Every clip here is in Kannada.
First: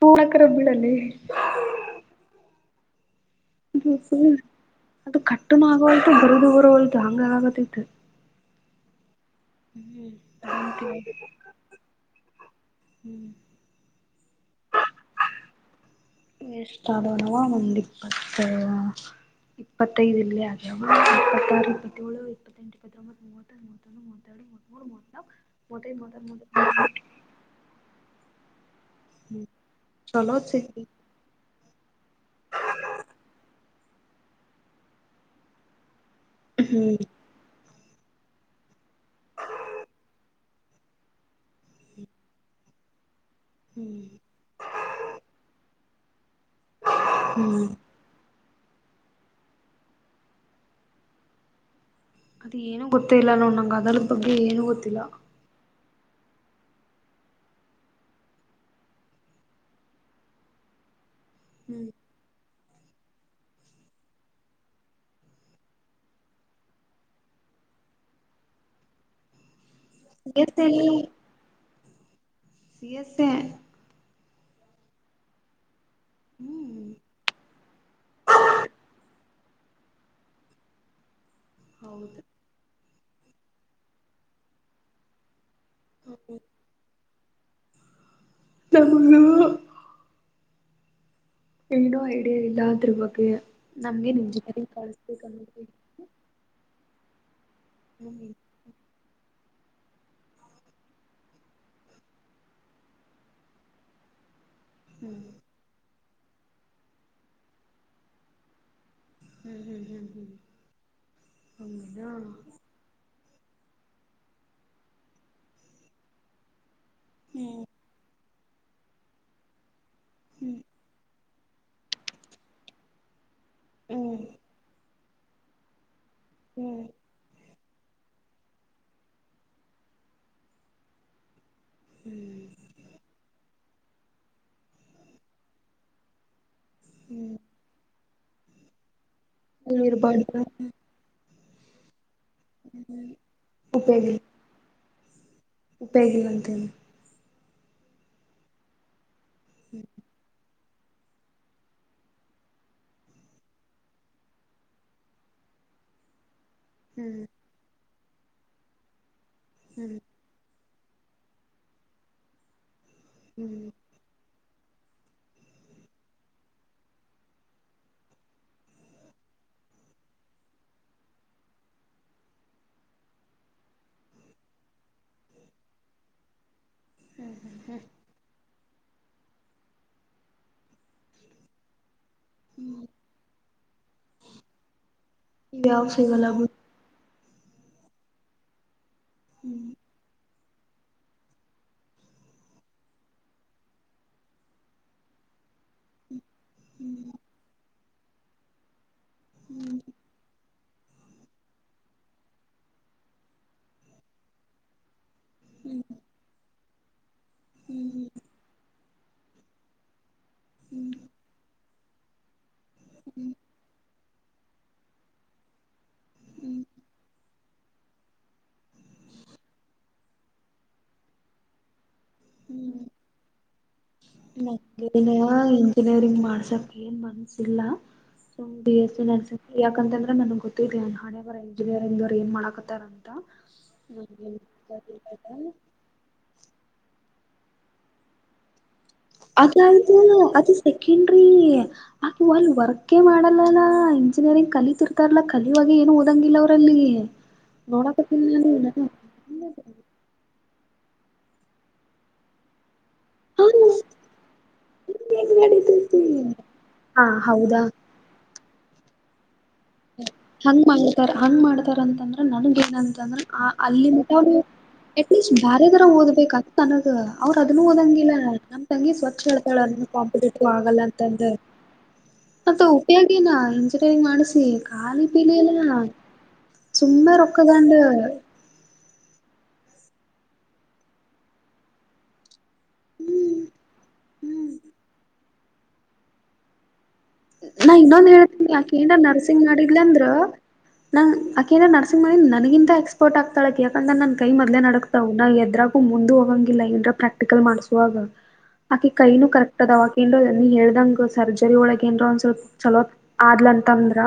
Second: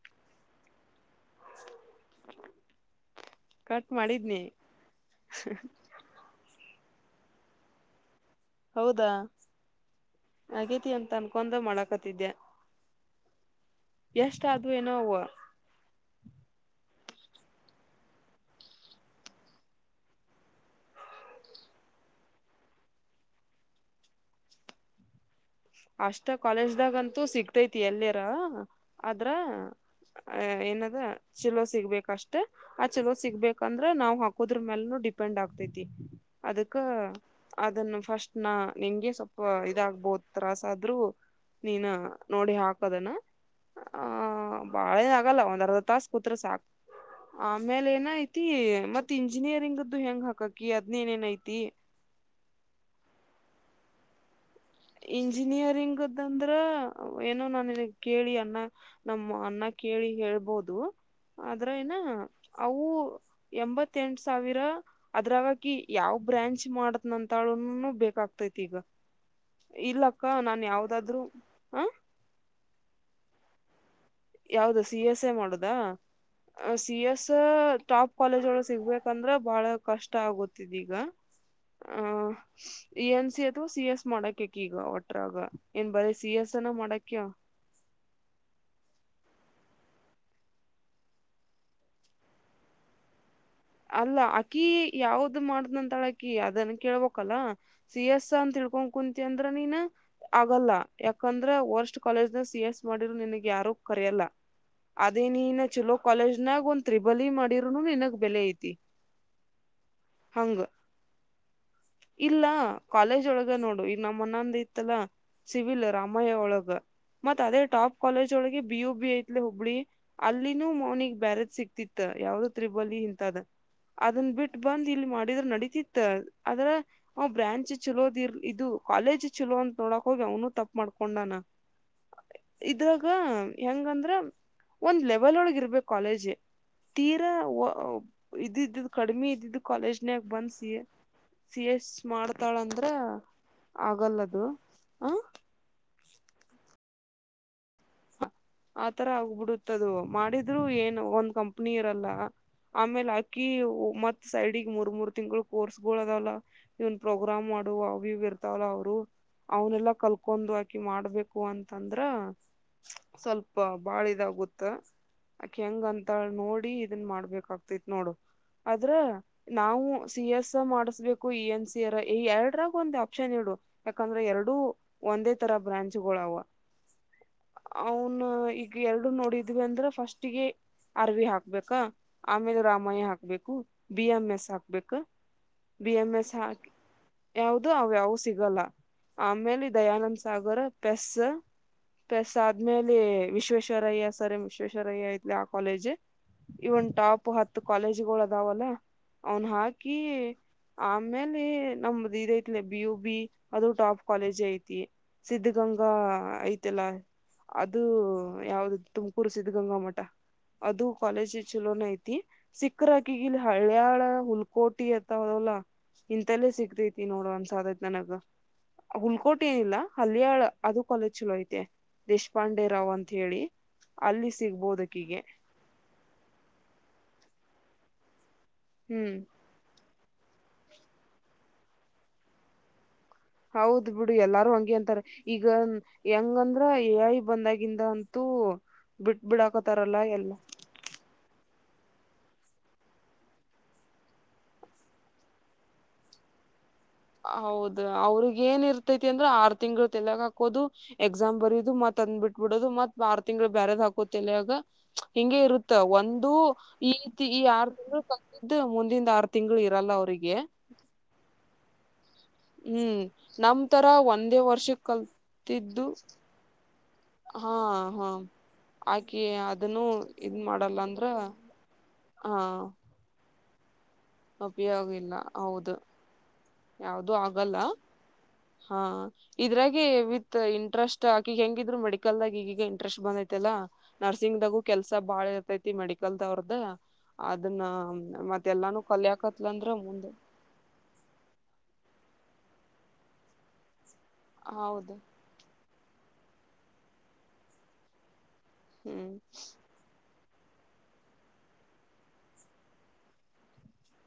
ಹೂಕ್ರಳಲ್ಲಿ [inaudible] ಮಾಡಿದ್ನಿ ಅದು ಕಟ್ಟನ್ ಆಗೋವಲ್ತ ಬರದು ಬರೋವಲ್ತ ಹಂಗಗತ್ತೈತ್ತು ಹೌದಾ ಆಗೇತಿ ಅಂತ ಅದಂತೀವಿ ಅನ್ಕೊಂಡ ಮಾಡಕತಿದ್ದೆ ಹ್ಮ್ ಎಷ್ಟ ಅದುೂ ಏನೋ ವೇಷ್ಟೋನವಾ ಒಂದಪ್ಪತ ಇಪ್ಪತ್ತೈದು ಇಲ್ಲಿ ಅ ಇಪ್ಪತ್ತಾರು ಇಪ್ಪತ್ತೇಳು ಇಪ್ಪತ್ತೆಂು ಇಪ್ಪತ್ತೊಂಬತ್ ಮೂ ಮೂತ್ತೊ ಮೂತ್ತೆರಡು ಮೂೂರು ಮೊತ್ತ ಅಷ್ಟ ಕಾಲೇಜ್ದಾಗಂತೂ ಸಿಗ್ತ ತಿ ಎಲ್ಲಿಯಾರ ಆದ್ರ ಚಲೋ ಅ ಏನದ ಸಿಗ್ತೈತಿ ಚಿಲೋ ಸಿಗ್ಬೇಕಷ್ಟೇ ಆ ಚಲೋ ಸಿಗ್ಬೇಕಂದ್ರ ನಾವ್ ಹಾಕೋದ್ರ ಮ್ಯಲ್ ಡಿಪೆಂಡ್ ಆಗ್ತೇತಿ ಅದಕ್ಕ ಹ್ಮ್ ಅದನ್ನು ಫಸ್ಟ್ ನ ನಿಂಗೆ ಸ್ವಲ್ಪ ಇದಾಗಬೋದು ತ್ರಾಸ ಆದ್ರೂ ನೀನ್ ನೋಡಿ ಹಾಕದನ ಆಹ ಬಾಳೇನ ಆಗಲ್ಲ ಒಂದ್ರ್ಧ ತಾಸ ಕೂತ್ರೆ ಸಾಕಕ್ ಹ್ಮ್ ಹ್ಮ್ ಆಮೇಲೆ ಏನಾಯ್ತು ಮತ್ ಇಂಜಿನಿಯರಿಂಗದ್ದು ಹೆಂಗ್ ಹಾಕಾಕಿ ಅದ್ನೇನೇನ್ ಐತಿ ಅದ ಏನು ಗೊತ್ತ ಇಿಲ್ಲ ನೋ ನಂಗಗೆ ಅದ ಬಗ್ಗೆ ಏನು ಗೊತ್ತ ಇಂಜಿನಿಯರಿಂಗದಂದ್ರ ಏನೋ ನಾನಿನಗ್ ಕೇಳಿ ಅನ್ನ ನಮ್ಮ ಅನ್ನ ಕೇಳಿ ಹೇಳ್ಬೋದು ಆದ್ರ ಹ್ಮ್ ನ ಅವು ಎಂಬತ್ತೆಂಟು ಸಾವಿರ ಅದ್ರಾಗಕ ಯಾವ್ ಬ್ರಾಂಚ್ ಮಾಡತ್ನ ಅಂತಳನು ಬೇಕಾಗತೈತಿ ಈಗ ಇಲ್ಲಕ್ಕ ಸಿ ಎಸ್ ನಾನ್ ಎ ಯಾವ್ದಾದ್ರು ಹ ಸಿ ಎಸ್ೆ [inaudible] ಯಾವ್ದ ಸಿ ಎಸ್ ಎ ಮಾಡುದಾ ಹ್ಮ್ ಸಿ ಎಸ್ ಟಾಪ್ ಕಾಲೇಜ್ ಒಳ ಸಿಗ್ಬೇಕಂದ್ರೆ ಬಹಳ ಕಷ್ಟ ಆಗುತ್ತಿದೀಗ ಹೌದು ಆಹ ಇ ಎನ್ ಸಿ ಅಥವಾ ಸಿ ಎಸ್ ಮಾಡಕಕ ಈಗ ಒಟ್ರಾಗ ಏನ್ ಬರೀ ಸಿ ಎಸ್ ಅನ ಮಾಡಕ್ಯ ತ [unintelligible] ಏನೋ ಐಡಿಯಾ ಇಲ್ಲ ಅದ್ರ ಬಗ್ಗೆ ನಮ್ಗೆ ಅಲ್ಲ ನಿಮ್ ಜೊತೆ ಅಕಿ ಕಳಸ್ಬೇಕ ಯಾವ್ದ ಅನ್ನೋದು ಮಾಡ್ದ್ಂತಳ ಅಕಿ ಅದನ್ನ ಕೇಳ್ಬಕ್ಲ್ಲ ಸಿ ಹ್ಮ್ ಎಸ್ ಅಂತ ತಿಳ್ಕೊಂಡ ಕುಂತಿ ಅಂದ್ರ ನೀನ್ ಆಗಲ್ಲ ಯಾಕಂದ್ರೆ ವರ್ಸ್ಟ್ ಕಾಲೇಜ್ನ ಸಿ ಎಸ್ ಮಾಡಿರರು ನನ್ಗ್ ಯಾರು ಕರೆಯಲ್ಲ ಅದೇ ನೀನ್ನ ಚಲೋ ಕಾಲೇಜ್ನಾಗ ಒಂದ್ ತ್ರಿಬಲಿ ಮಾಡಿರೂನು ನಿನಗ್ ಬೆಲೆ ಐತಿ ಹ್ಮ್ ಹ್ಮ್ ಹ್ಮ್ ಹಂಗ ಹ್ಮ್ ಹ ಇಲ್ಲ ಕಾಲೇಜ್ ಒಳಗ ನೋಡು ಈ ನಮ್ಮ ಅಣ್ಣ ನಂದ್ದು ಇತ್ತಲ್ಲಾ. ಸಿವಿಲ್ ರಾಮಯಾ ಒಳೋಗ ಮತ್ತತ್ ಅದೇ ಹ್ಮ್ ಟಾಪ್ ಕಾಲೇಜ್ ಒಳಗೆ ಬಿ ಯು ಬಿ ಐತ್ಲ ಹುಬ್ಬಳಿ ಹ್ಮ್ ಅಲ್ಲಿನೂ ಮೌನಿಗೆ ಬ್ಯಾರದ್ ಸಿಕ್ತಿತ್ತು ತ್ತ ಯಾವ್ದ ತ್ರಿಬಲಿ ಇಂತದ ಅದನ್ ಹ್ಮ್ ಬಿಟ್ಟ ಬಂದ್ ಇಲ್ಲಿ ಮಾಡಿದ್ರ ನಡತಿತ್ತ. ಆದ್ರ ಹ್ಮ್ ಅವ್ ಬ್ರ್ಯಾಂಚ್ ಚಛಲೋದಿ ಇರ್ ಇದು ಕಾಲೇಜ್ ಚಲೋ ಅಂತ ನೋಡಕ್ ಹೋಗಿ ಅವನು ತಪ್ಪ ಮಾಡ್ಕೊಂಡನ ಇದ್ರಾಗ ಹೆಂಗಂದ್ರ ಒಂದ್ ಲೆವೆಲ್ ಒಳಗ ಇರ್ಬೇಕು ಕಾಲೇಜೆ ತೀರಾ ಹ್ಮ್ ಇದ ಇದ್ದಿದ್ದು ಕಡಿಮೆ ಇದ್ದಿದ್ದು ಅಲ್ಲಿ ಕಾಲೇಜ್ನಾಗ ಇರಬಾರ್ದು ಬಂದ್ಸಿ ಸಿ ಎಸ್ ಮಾಡ್ತಾಳ ಅಂದ್ರ ಆಗಲ್ಲದು ಹ ಉಪಯಿ ಅಂತೇಿ [inaudible] ಆತರ ಆಗ್ಬಿಡುತ್ತದು ಮಾಡಿದ್ರು ಏನ್ ಒಂದ್ ಕಂಪ್ನಿ ಇರಲ್ಲ ಆಮೇಲ್ ಅಕ್ಕಿ ಮತ್ ಸೈಡಿಗೆ ಮೂರ್ ಮೂರ್ ತಿಂಗಳು ಕೋರ್ಸ್ಗಳಗಳು ಅದಲ್ಲ. ಇವನ್ ಹ್ಮ್ ಪ್ರೋಗ್ರಾಮ್ ಮಾಡುವ ಅವ ಇವ ಇರ್ತಾವಲ್ಲ ಅವರು ಅವನ್ನಲ್ಲಾ ಹ್ಮ್ ಕಲ್ ಕೊಂದು್ ಹಾಕಿ ಮಾಡ್ಬೇಕು ಅಂತಂದ್ರ ಸ್ವಲ್ಪ ಹ್ಮ್ ಬಾಳ ಇದಾಗುತ್ತ ಅಕಿ ಹೆಂಗ ಅಂತ ನೋಡಿ ಇದನ್ ಮಾಡ್ಬೇಕ ಆಗ್ತೈತ್ ನೋಡು ಆದ್ರ ನಾವು ಸಿ ಎಸ್ ಮಾಡಿಸಬೇಕು ಇ ಎನ್ ಸಿ ಅರ ಈ ಎರಡರಾಗ ಒಂದ್ ಆಪ್ಷನ್ ಇಡು. ಯಾಕಂದ್ರೆ ಎರಡೂ ಒಂದೇ ತರ ಬ್ರಾಂಚ್ ಗಳು ಅವ ಅವನ್ ಈಗ ಎರಡು ನೋಡಿದ್ವಿ ಅಂದ್ರ ಫಸ್ಟ್ಿಗೆ ಅರ್ವಿ ಹಾಕ್ಬೇಕಾ ಆಮೇಲೆ ರಾಮಯ್ಯ ಹಾಕ್ಬೇಕು ಬಿ ಎಂ ಎಸ್ ಹಾಕ್ಬೇಕ ಇವ್ಯಾವ ಬಿ ಎಂ ಸಿಗಲ್ಲ ಎಸ್ ಬಿಡು ಹಾಕಿ ಯಾವ್ದ ಅವ್ಯಾವು ಸಿಗಲ್ಲ ಆಮೇಲೆ ದಯಾನಂದ್ ಸಾಗರ್ ಪೆಸ್ ಪೆಸ್ ಆದ್ಮೇಲೆ ವಿಶ್ವೇಶ್ವರಯ್ಯ ಸರ್ ಎಂ ವಿಶ್ವೇಶ್ವರಯ್ಯ ಐತ್ಲಿ ಆ ಕಾಲೇಜ್ ಇವನ್ ಟಾಪ್ ಹತ್ತು ಕಾಲೇಜ್ಗಳು ಅದಾವಲ್ಲ ಅವನ್ ಹಾಕಿ ಆಮೇಲೆ ನಮ್ದ ಇದ ಐತ್ಲ ಬಿ ಯು ಬಿ ಅದು ಟಾಪ್ ಕಾಲೇಜ್ ಐತಿ ಸಿದ್ಧಗಂಗಾ ಐತೆಲ್ಲಾ. ಅದು ಯಾವ್ದ ತುಮಕೂರು ಸಿದ್ಧಗಂಗಾ ಮಠ ಅದು ಕಾಲೇಜ್ ಚಲೋನ ಐತಿ ಸಿಕ್ಕರಾಕಿಗ್ ಇಲ್ಲಿ ಹಳಯಾಳ ಹುಲ್ಕೋಟಿ ದಲ್ಲಾ ಇಂತಲ್ಲೇ ಸಿಗ್ತೈತಿ ನೋಡು ಅನ್ಸಾದತ್ ನನಗ. ಹುಲ್ಕೋಟೆ ಏನಿಲ್ಲ ಹಲ್ಲಿಯಾಳ್ ಅದು ಕಾಲೇಜ್ ಚಲೋ ಐತೆ. ದೇಶಪಾಂಡೆ ರಾವ್ ಅಂತ ಹೇಳಿ. ಅಲ್ಲಿ ಮನ ಸಿಗ್ಬೋದಕಿಗೆ [unintelligible] ಇಂಜಿನಿಯರಿಂಗ್ ಮಾಡ್ಸಕ್ ಏನ್ ಮನ್ಸಿಲ ಬಿ ಎಸ್ ಇ ಹ್ಮ್ ನರ್ಸಿಂಗ್ ಯಾಕಂತಂದ್ರೆ ನನ್ಗ್ ಗೊತ್ತಿದಿದೆನ್ ಹಣೆಬರ ಇಂಜಿನಿಯರಿಂಗ್ ದರ ಏನ್ ಮಾಡಾಕತ್ತಾರಂತ. ಹೌದ ಬಿಡು ಎಲ್ಲಾರು ಹಂಗೆ ಅಂತಾರ ಈಗ ಹೆಂಗಂದ್ರ ಎ ಐ ಬಂದಾಗಿಂದ ಅಂತೂ ಬಿಟ್ ಬಿಡಾಕೊತಾರಲ್ಲ ಎಲ್ಲ. [inaudible] ಹ ಹ ಅಲ್ಲಿ ವರ್ಕೇ ಮಾಡಲ್ಲಲ್ಲ ಇಂಜಿನಿಯರಿಂಗ್ ಕಲಿತಿರ್ತಾರಲ್ಲ ಕಲಿಯುವಾಗ ಏನು ಓದಂಗಿಲ್ಲ ಅವರಲ್ಲಿ. ಹೌದು ನೋಡಕತ್ತೀನಿ ಅವ್ರಗ ಏನ್ ನಾನು ಇರ್ತೈತಿ ಅಂದ್ರೆ ಆರು ತಿಂಗಳು ತೆಲಗ ಹಾಕೋದು ಎಕ್ಸಾಮ್ ಬರೋದು ಮತ್ ಅಂದ್ ಬಿಟ್ಬಿಡೋದು ಮತ್ ಬಾರ್ ತಿಂಗ್ಗಳು ಬ್ಯಾರದ್ ಹಾಕೊತೆಲ್ಯಾಗ. ಹಿಂಗೆ ಇರುತ್ತ ನಡತೈತಿ ಒಂದು ಈ ಹಾ ತಿ ಈ ಹೌದಾ ಆರ್ ತಿಂಗಳು ಕಲ್ತದ್ದು ಮುಂದಿಂದ ಆರು ತಿಂಗಳು ಇರು ಹಂಗ್ ಮಾಡ್ತಾರ ಹಂಗ್ ಮಾಡ್ತಾರ ಅಂತಾನ ನನಗ ಹ್ಮ್ ಏನಂತಂದ್ರೆ ಅ ನಮ್ ತರ ಅಲ್ಲಿ ಒಂದೇ [unintelligible] ವರ್ಷಕ್ ಅಟ್ಲೀಸ್ಟ್ ಬ್ಯಾರೆದರ ಕಲ್ತಿದ್ದು ಓದ್ಬೇಕ ತನಗ ಅವರು ಹಾ ಅದನ್ನು ಹಾ ಓದಂಗಿಲ್ಲ ನಮ ತಂಗಿ ಸ್ವಚ್ ಆಕಿ ಹೇಳ್ತಾಳ ಅದನ್ನು ಅದ ಇದ್ ಕಾಂಪಿಟೇಟಿವ್ ಮಾಡಲ್ಲ ಆಗಲ್ಲ ಅಂದ್ರ ಅಂತಂದ. ಹಾ ಮತ ಉಪಯೋಗ ಏನ ಇಂಜಿನಿಯರಿಂಗ್ ಮಾಡ ಉಪಿಯೋಗಿಲ್ಲ ಹೌದು. [inaudible] ಯಾವ್ದೂ ಆಗಲ್ಲ. ರೊಕ್ಕದಂಡ ಹಾ ಇದ್ರಾಗಿ ವಿತ್ ಇಂಟ್ರೆಸ್ಟ್ ಆಕಿ ಹೆಂಗಿದ್ರು ಮೆಡಿಕಲ್ದಾಗ ಈಗ ಇಂಟ್ರೆಸ್ಟ್ ಬಂದೈತಿಲ್ಲಾ ನರ್ಸಿಂಗ್ ದಾಗು ಕೆಲ್ಸ ಬಾಳ ಇರ್ತೈತಿ ಮೆಡಿಕಲ್ ದವ್ರದ. ಅದನ್ನ ನಾ ಇನ್ನೊಂದ್ ಮತ್ತ ಹೇಳ್ತೀನಿ ಎಲ್ಲಾನು ಆಕೇನ್ರ ಕಲಿಯಕತ್ಲ ಅಂದ್ರೆ ಮುಂದ ನಂಗ್ ಆಕಿ ಏನ್ ನರ್ಸಿಂಗ್ ಮಾಡಿದ್ ನನಗಿಂತ ಎಕ್ಸ್ಪರ್ಟ್ ಆಗ್ತಾಳಾಕಿ ಅಂದ್ರ ನನ್ ಕೈ ಮೊದ್ಲೆ ಹೌದು ನಡುಗ್ತಾವ್ ನಾ ಎದ್ರಾಗೂ ಮುಂದು ಹೋಗಂಗಿಲ್ಲ ಏನ್ರ ಪ್ರಾಕ್ಟಿಕಲ್ ಮಾಡಸುವಾಗ. ಆಕಿ ಹ್ಮ್ ಕೈನು ಕರೆಕ್ಟ್ ಅದವ ಅಕಿನ್ ರೋ ನೀ ಹೇಳ್ದಂಗ ಸರ್ಜರಿ ಒಳಗ ಏನ್ರ ಒಂದ ಸ್ವಲ್ಪ ಚಲೋ ಆದ್ಲ ಅಂತ ಅಂದ್ರ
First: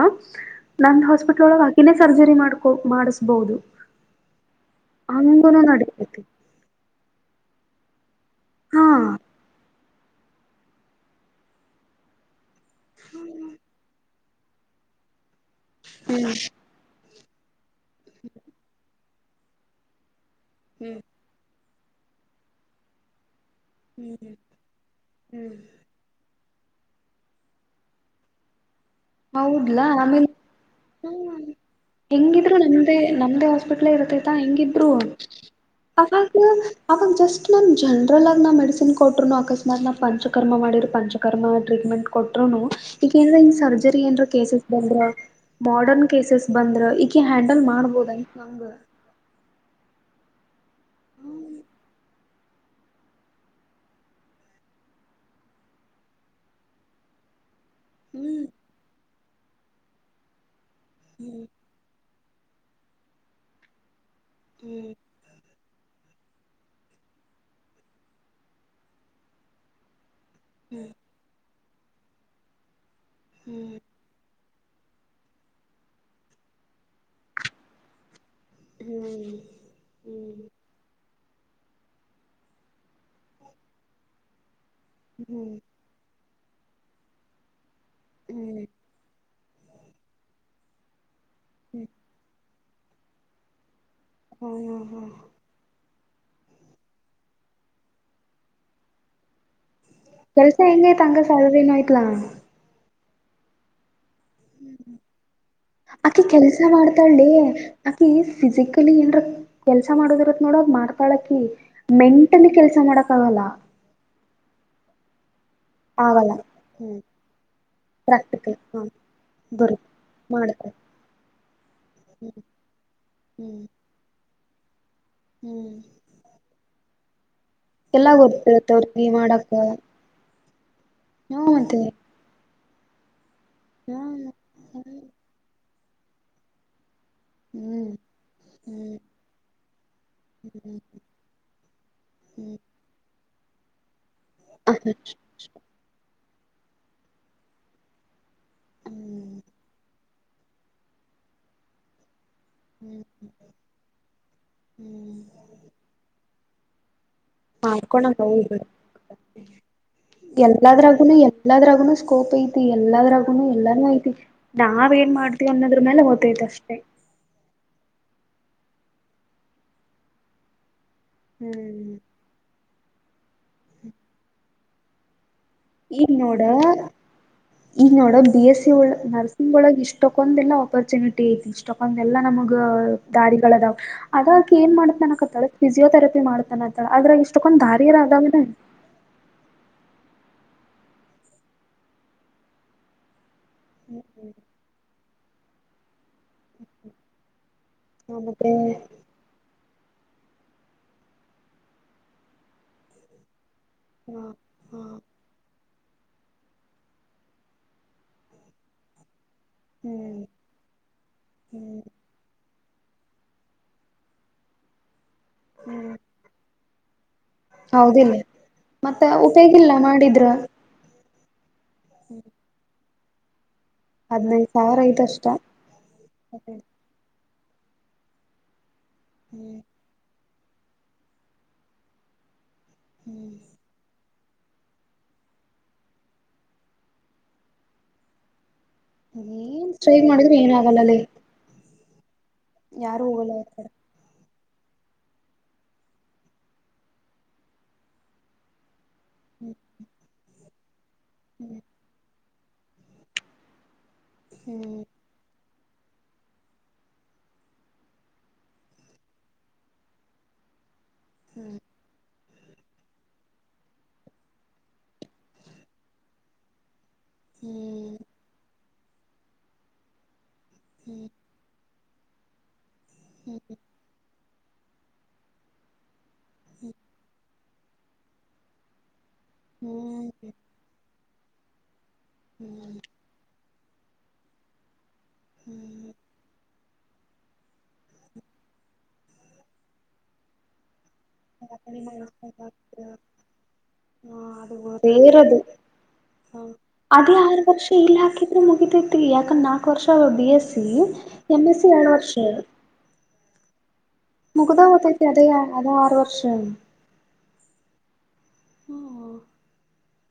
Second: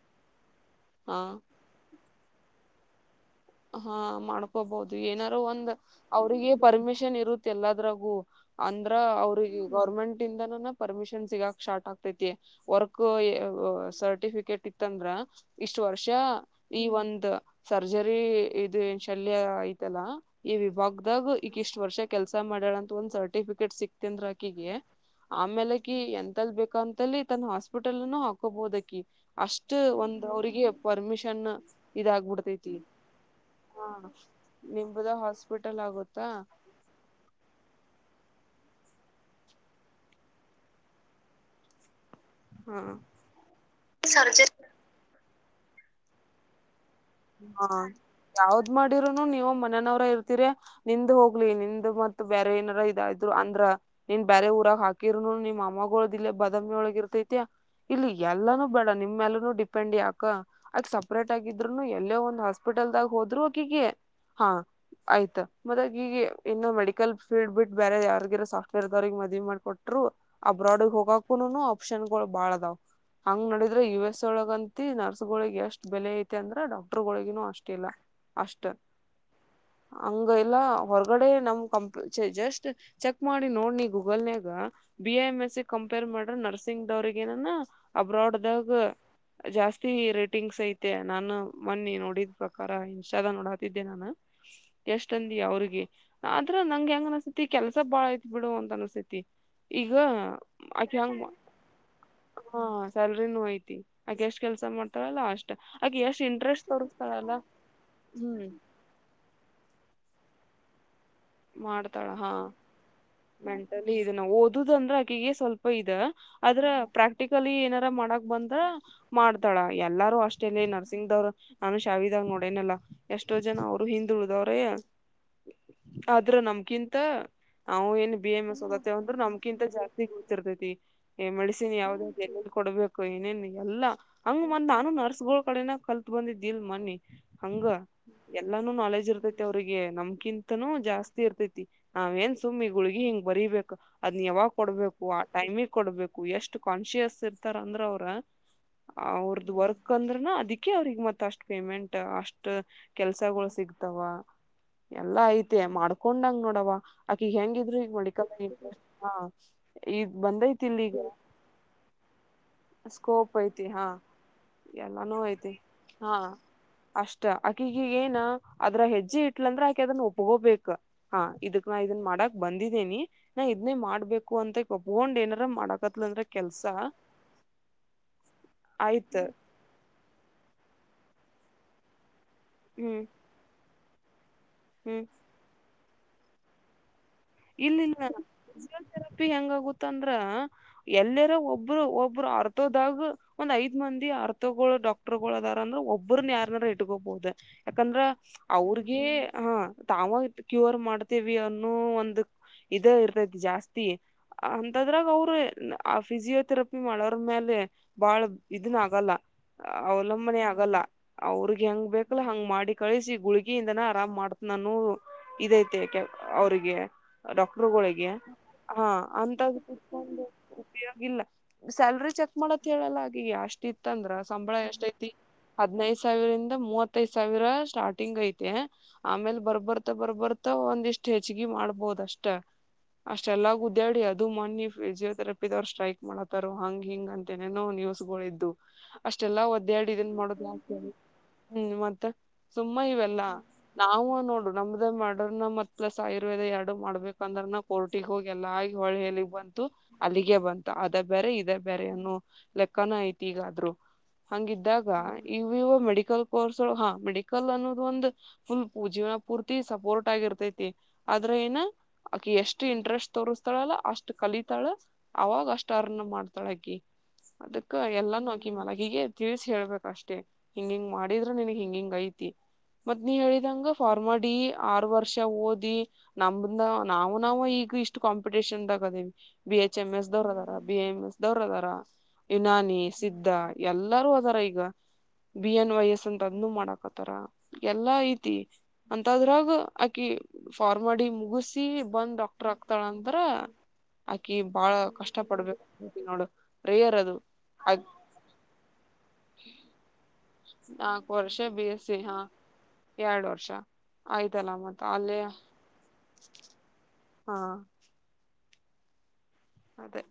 ನಂದ ಹಾ ಹಾಸ್ಪಿಟ್ಲ್ ಒಳಗ ಆ ಇನ್ನೇ ಸರ್ಜರಿ ಮಾಡ್ಕೊ ಮಾಡಿಸಬಹುದು. ಹಾ ಮಾಡ್ಕೊಬಹುದು ಏನಾರು ಒಂದ್ ನಡಿತೈತಿ ಅವ್ರಿಗೆ ಪರ್ಮಿಷನ್ ಇರುತ್ತ ಎಲ್ಲದ್ರಾಗು. ಹಾ ಅಂದ್ರ ಅವ್ರಿಗೆ ಗೌರ್ಮೆಂಟ್ ಇಂದನ ಪರ್ಮಿಷನ್ ಸಿಗಕ್ ಶ್ಟಾರ್ಟ್ ಆಗ್ತ ತೈತಿ ವರ್ಕ್ ಅ ಅ ಸರ್ಟಿಫಿಕೇಟ್ ಇತ್ತಂದ್ರ ಇಷ್ಟು ವರ್ಷ ಹ್ಮ್ ಈ ಒಂದ ಸರ್ಜರಿ ಇದು ಶಲ್ಯ ಐತಲ್ಲ ಈ ಹ್ಮ್ ವಿಭಾಗದಾಗ ಈಕ್ ಇಷ್ಟ್ ವರ್ಷ ಕೆಲ್ಸ ಮಾಡಳ ಅಂತ ಒಂದ್ ಸರ್ಟಿಫಿಕೇಟ್ ಸಿಕ್ತನ್ದ್ರ ಆಕಿಗೆ ಆಮೇಲೆ ಅಕಿ ಎಂತಲ್ ಬೇಕ ಅಂತಲ್ಲಿ ತನ್ನ ಹಾಸ್ಪಿಟಲ್ನು ಹಾಕೋಬೋದಕಿ. ಅಷ್ಟ ಹೌದ್ಲಾ ಒಂದ್ ಆಮೇಲೆ ಅವ್ರಿಗೆ ಪರ್ಮಿಷನ್ ಇದಾಗಬಿಡ್ತೈತಿ. ತೆ ನಮ್ದೇ ಹಾ ಹಾಸ್ಪಿಟ್ಲ್ ಇರತ್ತೈತಾ ಹೆಂಗಿದ್ರು ನಿಂಬದ ಹಾಸ್ಪಿಟಲ್ ಆಗುತ್ತಾ ಅವಾಗ ಅವಾಗ ಜಸ್ಟ್ ನಾನ್ ಜನರಲ್ ಆಗ ನಾ ಮೆಡಿಸಿನ್ ಕೊಟ್ರುನು ಅಕಸ್ಮತ್ ನಾ ಪಂಚಕರ್ಮ ಮಾಡಿರ ಪಂಚ ಟ್ರೀಟ್ಮೆಂಟ್ ಕೊಟ್ಟರುನೂ ಹಾ ಈಗೇ ಈ ಸರ್ಜರಿ ಅಂದ್ರೆ ಕೇ ಬಂದ್ರ ಮಾಡರ್ನ್ ಕೇಸಸ್ ಬಂದ್ರ ಈಕಿ ಹ್ಯಾಂಡಲ್ ಮಾಡ್ಬೋದನ್ ಹಂಗ ರನು ನೀವು ಮನೆಯನವರ ಇರ್ತಿೀರಿ ನಿಂದ್ ಹೋಗ್ಲಿ ಹ್ಮ್ ನಿಂದ್ ಮತ್ ಬೇರೆ ಏನಾರ ಇದ ಇದ್ರು ಅಂದ್ರ ನೀನ್ ಬೇರೆ ಊರಾಗ ಹಾಕಿರರುನು ನಿಮ್ಮ ಅಮ್ಮಗಗಳ ಒದ ಇೇ ಬದಾಮಿ ಒಳಗ ಇರ್ತೈತಿ ಇಲ್ಲಿ ಹ್ಮ್ ಎಲ್ಲಾನೂ ಬೇಡ ನಿಮ್ೆಲ್ಲೂ ಡಿಪೆಂಡ್ ಯಾಕ ಆಕ ಸಪ್ರೇಟ್ ಆಗಿದ್ರು ಎಲ್ಲೆ ಒಂದ್ ಹಾಸ್ಪಿಟಲ್ದಾಗ ಹೋದ್ರುಕಿಗೆ ಹಾ ಹ್ಮ್ ಆಯ್ತಾ ಮದಾಗ ಈಗ ಇನ್ನ ಮೆಡಿಕಲ್ ಫೀಲ್ಡ್ ಬಿಟ್ಟ ಬೇರೆ ಯಾರ್ಗಿರೋ ಸಾಫ್ಟ್ವೇರ್ದವ್ರಿಗೆ ಮದ್ವಿ ಮಾಡ್ಕೊಟ್ರು ಅಬ್ರಾಡ್ಗ್ ಹೋಗಕು ಆಪ್ಷನ್ ಗಳು ಬಾಳದಾವ್ ಹಂಗ್ ಹ್ಮ್ ನಡಿದ್ರೆ ಯು ಎಸ್ ಒಳಗಂತ ತಿ ನರ್ಸ್ಗಳಿಗೆ ಎಷ್ಟ್ ಬೆಲೆ ಐತೆ ಅಂದ್ರ ಡಾಕ್ಟರ್ಗಳಳಗಿನೂ ಅಷ್ಟ ಇಲ್ಲ ಅಷ್ಟ ಹ್ಮ್ ಹಂಗ ಹ್ಮ್ ಎಲ್ಲಾ ಹೊರಗಡೆ ನಮ್ ಕಂಪ್ ಜಸ್ಟ್ ಚೆಕ್ ಮಾಡಿ ನೋಡ್ನಿ ಗೂಗಲ್ನಯಾಗ B A hmm M hmm S C compare ಮಾಡ್ರ ನರ್ಸಿಂಗ್ ದವ್ರಗಏನಾನ ಅಬ್ರಾಡ್ಗ ಹ್ಮ್ ಹ್ಮ್ ಜಾಸ್ತಿ ರೇಟಿಂಗ್ಸ್ ಐತೆ ನಾನು ಬನ್ನಿ ನೋಡಿದ್ ಪ್ರಕಾರ ಇನ್ಸ್ಟಾದ ನೋಡ ಹಾತಿದ್ದೆ ನಾನು ಹ್ಮ್ ಹ್ಮ್ ಎಷ್ಟಂದಿ ಅವ್ರಿಗೆ ಆದ್ರ ನಂಗಗೆ ಹೆಂಗ್ ಅನ್ಸತಿ ಕೆಲ್ಸ ಬಾಳ ಐತ್ ಬಿಡು ಅಂತ ಅನ್ಸೇತಿ ಈಗ ಕೆಲ್ಸ ಹೆಂಗೈತ್ ಹಂಗ ಅಕಂಗ ಸ್ಯಾಲರಿನೂ ಐತ್ಲಾ ಹಾ ಸ್ಯಾಲ್ರಿನೂ ಐತಿ ಆಗ ಎಷ್ಟ್ ಕೆಲ್ಸ ಮಾಡ್ತಳಲ್ಲ ಅಷ್ಟ ಆಕೆ ಎಷ್ಟ್ ಆಕಿ ಕೆಲ್ಸ ಇಂಟ್ರೆಸ್ಟ್ ಮಾಡ್ತಾಳೆ ತೋರಿಸ್ತಾಳಲ್ಲ ಆಕಿ ಹ್ಮ್ ಫಿಸಿಿಕ್ ಏನ್ರ ಕೆಲ್ಸ ಮಾಡೋದಿರತ್ ನೋಡ ಮಾಡ್ತಾಳಕಿ ಮಾಡ್ತಾಳ ಹಾ ಮೆಂಟಲಿ ಕೆಲ್ಸ ಮಾಡಕ್ ಆಗಲ್ಲ ಇದನ್ನ ಓದುದು ಅಂದ್ರೆ ಆಕಿಗೆ ಸ್ವಲ್ಪ ಇ ಆಗಲ್ಲ ಆದದ್ರ ಹ್ಮ್ ಪ್ರಾಕ್ಟಿಕಲಿ ಏನಾರ ಮಾಡಕ್ ಪ್ರಾಕ್ಟಿಕಲ್ ಬಂದ್ರ ಹ ಮಾಡ್ತಾಳ ಬರು ಎಲ್ಲಾರೂ ಅಷ್ಟೇಲ್ಲಿ ಮಾಡ್ತಾರ ನರ್ಸಿಂಗದವ್ರು ನಾನು ಶಾವಿದಾಗ ಹ್ಮ್ ನೋಡೇನಲ್ಲ ಎಷ್ಟೋ ಜನ ಹ್ಮ್ ಅವರು ಅವರು ಹಿಂದಿಳಿದ ಅವ್ರೆ ಹ್ಮ್ ಆದ್ರ ನಮ್ಕಿಂತ ನಾವು ಎಲ್ಲಾ ಏನ್ ಬಿ ಎಂ ಸದತ್ತೇವ ಗೊತ್ತಿರತ್ತವ್ರಿಗೆ ಅಂದ್ರರು ಮಾಡಕ ನಮ್ಕಿಂತ ಜಾಸ್ತಿ ಗತ್ತಿರ್ತೈತಿ ಹ್ಮ ಮೆಡಸಿನ್ ಮತ್ತೆ ಯಾವವುದ ಎಲ್ಲಿ ಕೊಡ್ಬೇಕು ಏನೇನ್ ಎಲ್ಲಾ ಹ್ಮ ಹಂಗ ಮಂದ್ ನಾನು ನರ್ಸ್ಗಳ ಕಡೆನ ಕಲ್ತ್ ಬಂದಿದ್ದಿಲ್ ಮನ್ನಿ ಹಂಗ ಹ್ಮ್ ಹ್ಮ್ ಎಲ್ಲಾನು ಹ್ಮ್ ನಾಲೆಜ್ ಇರ್ತೈತಿ ಅವ್ರಿಗೆ ನಮ್ಕಿಂತ ಹ್ಮ್ ಹ್ಮ್ ಜಾಸ್ತಿ ಇರ್ತೈತಿ ನಾವ್ ಏನ್ ಸುಮ್ಮ್ ಈ ಗುಳಗಿ ಹಿಂಗ್ ಬರೀಬೇಕು ಅದ್ನ್ ಯಾವಾಗ್ ಕೊಡ್ಬೇಕು ಟೈಮಿ ಕೊಡ್ಬೇಕು ಎಷ್ಟು ಕಾನ್ಶಿಯಸ್ ಇರ್ತಾರ ಅಂದ್ರ ಅವ್ರ ಹ್ಮ್ ಅವ್ರದ ವರ್ಕ್ ಕಂದ್ರ ಅದಕ್ಕೆ ಅವ್ರಿಗೆ ಮತ್ತ ಅಷ್ಟು ಪೇಮೆಂಟ್ ಅಷ್ಟ ಕೆಲ್ಸಗಳು ಸಿಗ್ತಾವ ಹ್ಮ್ ಎಲ್ಲಾ ಐತೆ ಮಾಡ್ಕೊಂಡಂಗ ನೋಡವ ಆಕಿಗ ಹೆಂಗಿದ್ರು ಈಗ ಮಾಡ್ಕೊಣಂಗ ಮೆಡಿಕಲ್ ಹೋಗ್ಬೇಡ ಹ ಈ್ ಬಂದೈತಿಲ್ ಈಗ ಎಲ್ಲಾದರಗೂ ಸಕೋಪ್ ಇ ತಿ ಸ್ಕೋಪ್ ಎಲ್ಲದ್ರಗುನು ಎರ್ು ಹಾ ಐತಿ ನಾವ ಏನ್ ಎಲ್ಲಾನೂ ಮಾಡ್ತಿವಿ ಐತಿ ಅನ್ನೋದ್ರ ಮೇಲೆ ಹಾ ಗಓತೈತ ಅಷ್ಟೇ ಅಷ್ಟ ಆಕೆ ಈಗ ಏನ ಅದ್ರ ಹೆಜ್ಜೆ ಇಟ್ಲಂದ್ರ ಆಕೆ ಅದನ್ನ ಒಪ್ಗೋಬೇಕ ಹಾ ಇದಕ್ ನಾ ಇದನ್ ಮಾಡಕ್ ಬಂದಿದ್ದೇನಿ ನಾ ಇದನ್ನೇ ಮಾಡ್ಬೇಕು ಅಂತ ಒಪ್ಗೊಂಡ್ ಏನಾರ ಮಾಡಕ್ ಇನ್ನೋಡ ಈಗ ನೋಡ ಬಿ ಎಸ್ ಸಿ ಒಳ ಆಯ್ತ ನರ್ಸಿಂಗ್ ಒಳ ಇಷ್ಟಕ್ಕೊಂದೆಲ್ಲಾ ಆಪರ್ಚುನಿಟಿ ಐತಿ ಇಷ್ಟ ತಕೊಂಡ ಎಲ್ಲಾ ನಮಗ ಹ್ಮ್ ದಾರಿಗಳ ಅದಾವ ಅದಕ ಏನ್ ಹ್ಮ್ ಮಾಡತ್ ನನಕತಳ ಫಿಸಿಯೋಥರಪಿ ಮಾಡತಾನ ಅಂತಳ ಆದ್ರಾಗ ಇ ಇಲ್ಲ ಇಲ್ಲ ಫಜಿಯೋಥೆರಪಿ ಹೆಂಗಗುತ್ತ ಅಂದ್ರ ಎಲ್ಲರ ಒಬ್ಬರು ಒಬ್ರು ಅರ್ಥೋದಾಗ ಒಂದ್ ಐದ್ ಮಂದಿ ಅಥಗಳು ಡಾಕ್ಟರ್ಗಳು ಅದಾರಂದ್ರೆ ಒಬ್ಬ್ರನ ಯಾರನಾರ ಹ ಇಟ್ಕೋಬಹದೆ ಯಾಕಂದ್ರ ಹ ಮತ್ತೆ ಅವ್ರಗ ಹ ತಾವಾಗ ಕ್ಯೂ ಆರ್ ಮಾಡ್ತೇವಿ ಅನ್ನೋ ಒಂದ ಇದೇ ಇರ್ತೈತಿ ಜಾಸ್ತಿ ಹ ಹ ಅಂತದ್ರಾಗ ಅವ್ರ ಆ ಫಿಸಿಯೋಥೆರಪಿ ಮಾಡೋರ್ ಮೇಲೆ ಬಾಳ ಇದನ್ ಆಗಲ್ಲ ಹ್ಮ್ ಅವಲಂಬನೆ ಆಗಲ್ಲ ಅವ್ರಗ್ ಹ್ಮ್ ಹೆಂಗ್ ಬು ಲ ಹಂಗ್ ಮಾಡಿ ಕಳಿಸಿಿ ಗುಳಗಿಯಯಿಂದನ ಆರಾಮ್ ಮಾಡ್ತನಾನು ಇದೈತೆ ಹ್ಮ್ ಕೆ ಅವ್ರಿಗೆ ಡಾಕ್ಟರುಗಳಿಗೆ ಹೌದಿಲ್ಲ ಹಾ ಮತ್ತ ಉಪಯೋಗಿಲ್ಲ ಅಂತತ್ಕೊಂಡ ಮಾಡಿದ್ರ ಆಾಗಿಲ್ಲ ಸ್ಯಾಲ್ರಿ ಚೆಕ್ ಮಾಡತ್ ಹೇಳಲ್ಲ ಹಾಗ ಅಷ್ಟು ಇತ್ತಂದ್ರ ಹದ್ನೈದ ಸಂಬಳ ಸಾವಿರ ಎಷ್ಟ ಐತಿ ಐತಷ್ಟ ಹದ್ಿನೈದು ಸಾವಿರದಂದ ಮೂವತ್ ತ್ತೈದು ಸಾವಿರ ಸ್ಟಾರ್ಟಿಂಗ್ ಐತೆ ಆಮೇಲೆ ಹ್ಮ್ ಬರ್ಬರ್ ಬರ್ಬರ್ತಾ ಒಂದಿಷ್ಟ್ ಹೆಚ್ಚಿಗೆ ಮಾಡ್ಬೋದ ಅಷ್ಟ ಅಷ್ಟೆಲ್ಲ ಗ ಇದ್ಯಾಡಿ ಅದು ಮನ್ನಿ ಫಜಿಯೋಥೆರಪಿಿದವ್ರು ಸ್ಟ್ರೈಕ್ ಮಾಡತ್ತಾರ ಹಂಗ್ ಹಿಂಗ್ ಅಂತ ನೇನೋ ನ್ಯೂಸ್ಗಳ್ದು ಅಷ್ಟೆಲ್ಲಾ ಏನ್ ಒದ್ದೇಳ ಸ್ಟ್ರೈಕ್ ಇದನ್ ಮಾಡಿದ್ರು ಮಾಡದ್ ಆಗ್ತೇನೆ ಏನಾಗಲ್ಲಲ್ಲಿ ಹ್ಮ್ ಮತ್ತ ಸುಮ್ಮ ಯಾರು ಇವೆಲ್ಲ ಹೋಗಲ್ಲ ಆ ಕಡೆ ನಾವವು ನೋಡು ನಮ್ದ ಮಾಡಡರ್ನ ಮತ್ ಪ್ಲಸ್ ಆಯುರ್ವೇದ ಎರಡು ಮಾಡ್ಬೇಕಂದ್ರನ ಕೊ ಟ್ಟಿಗೆ ಹೋಗಿ ಎಲ್ಲ ಹೊಳಿಲಿಗ್ ಬಂತು ಹ್ಮ್ ಅಲ್ಲಿಗೆ ಬಂತು ಅದೇ ಬೇರೆ ಇದೇ ಬೇರೆ ಲೆಕ್ಕನ ಐತಿ ಈಗಾದ್ರು ಹ್ಮ್ ಹಂಗಿದ್ದಾಗ ಇವು ಇವ ಮೆಡಿಕಲ್ ಕೋರ್ಸ್ ಹಾ ಮೆಡಿಕಲ್ ಅನ್ನೋದು ಒಂದು ಫುಲ್ ಜೀವನ ಪೂರ್ತಿ ಸಪೋರ್ಟ್ ಆಗಿರ್ತೈತಿ ಆದ್ರ ಏನ ಅಕಿ ಎಷ್ಟ್ ಇಂಟ್ರೆಸ್ಟ್ ತೋಸ್ತಾಳಲ್ಲ ಅಷ್ಟ್ ಕಲಿತಾಳ ಅವಾಗ ಅಷ್ಟ ಅರ್ನ್ನ ಮಾಡ್ತಾಳ ಅಕಿ ಅದಕ್ಕ ಹ್ಮ್ ಎಲ್ಲಾನೂ ಆಗಿ ಮಲಗಿಗೆ ತಿಳಿಸಿಿ ಹೇಳ್ಬೇಕ ಅಷ್ಟೆ ಹಿಂಗ ಹಿಂಗ್ ಹ್ಮ್ ಮಾಡಿದ್ರ ನನ್ಗ್ ಹಿಂಗ ಹಿಂಗ ಐತಿ ಮತ್ ನೀ ಹ್ಮ್ ಹೇಳಿದಂಗ ಫಾರ್ಮಾಡಿ ಆರ್ ವರ್ಷ ಓದಿ ನಮಂದ ನಾವು ನಾವವು ಈಗ ಇಷ್ಟ್ ಕಾಂಪಿಟೇಷನ್ದಗದಿವವಿ ಬಿ ಎಚ್ ಎಂ್ ಎಸ್ ಹ್ಮ್ ದ್ರ ಅದ ಬಿಮ್ ದವರು ಅದಾರ ಹ್ಮ್ ಯುನಾನಿ ಸ್ಧ ಎಲ್ಲಾರೂ ಅದಾರ ಈಗ ಬಿ ಎನ್ ವೈ ಹ್ಮ್ ಹ್ಮ ಎಸ್ ಅಂತ ಅದನ್ನುೂ ಮಾಡಕತ್ತ ಎಲ್ಲಾ ಐತಿ ಅಂತದ್ರಾಗ ಆಕಿ ಫಾರ್ ಮಾಡಿ ಮುಗ ಸಿ ಬಂದ್ ಡಾಕ್ಟರ್ ಆಗ್ತಾಳಂತ್ರ ಆಕಿ ಅದು ಬಾಳ ಕಷ್ಟ ರೇರದು ಪಡ್ಬೇಕು ನೋಡು ರೇಯರ್ ಅದು ಮುಗಿತತಿ ಯಾಕಂದೆ ನಾಲ್ಕ್ು ವರ್ಷ ಬಿ ಎಸ್ ಸಿ ನಾಲ್ಕು ವರ್ಷ ಎಂ ಎಸ್ ಬಿ ಸಿ ಎರಡ್ ವರ್ಷ ಹಾ ಎರಡ್ ವರ್ಷ ಆಯ್ತಲ ಮತ್ತೆ ಅಲ್ಲೇಯ ಅದು ಆರ್ ವರ್ಷ ಹಾ ಹ್ಞ ಅದೆ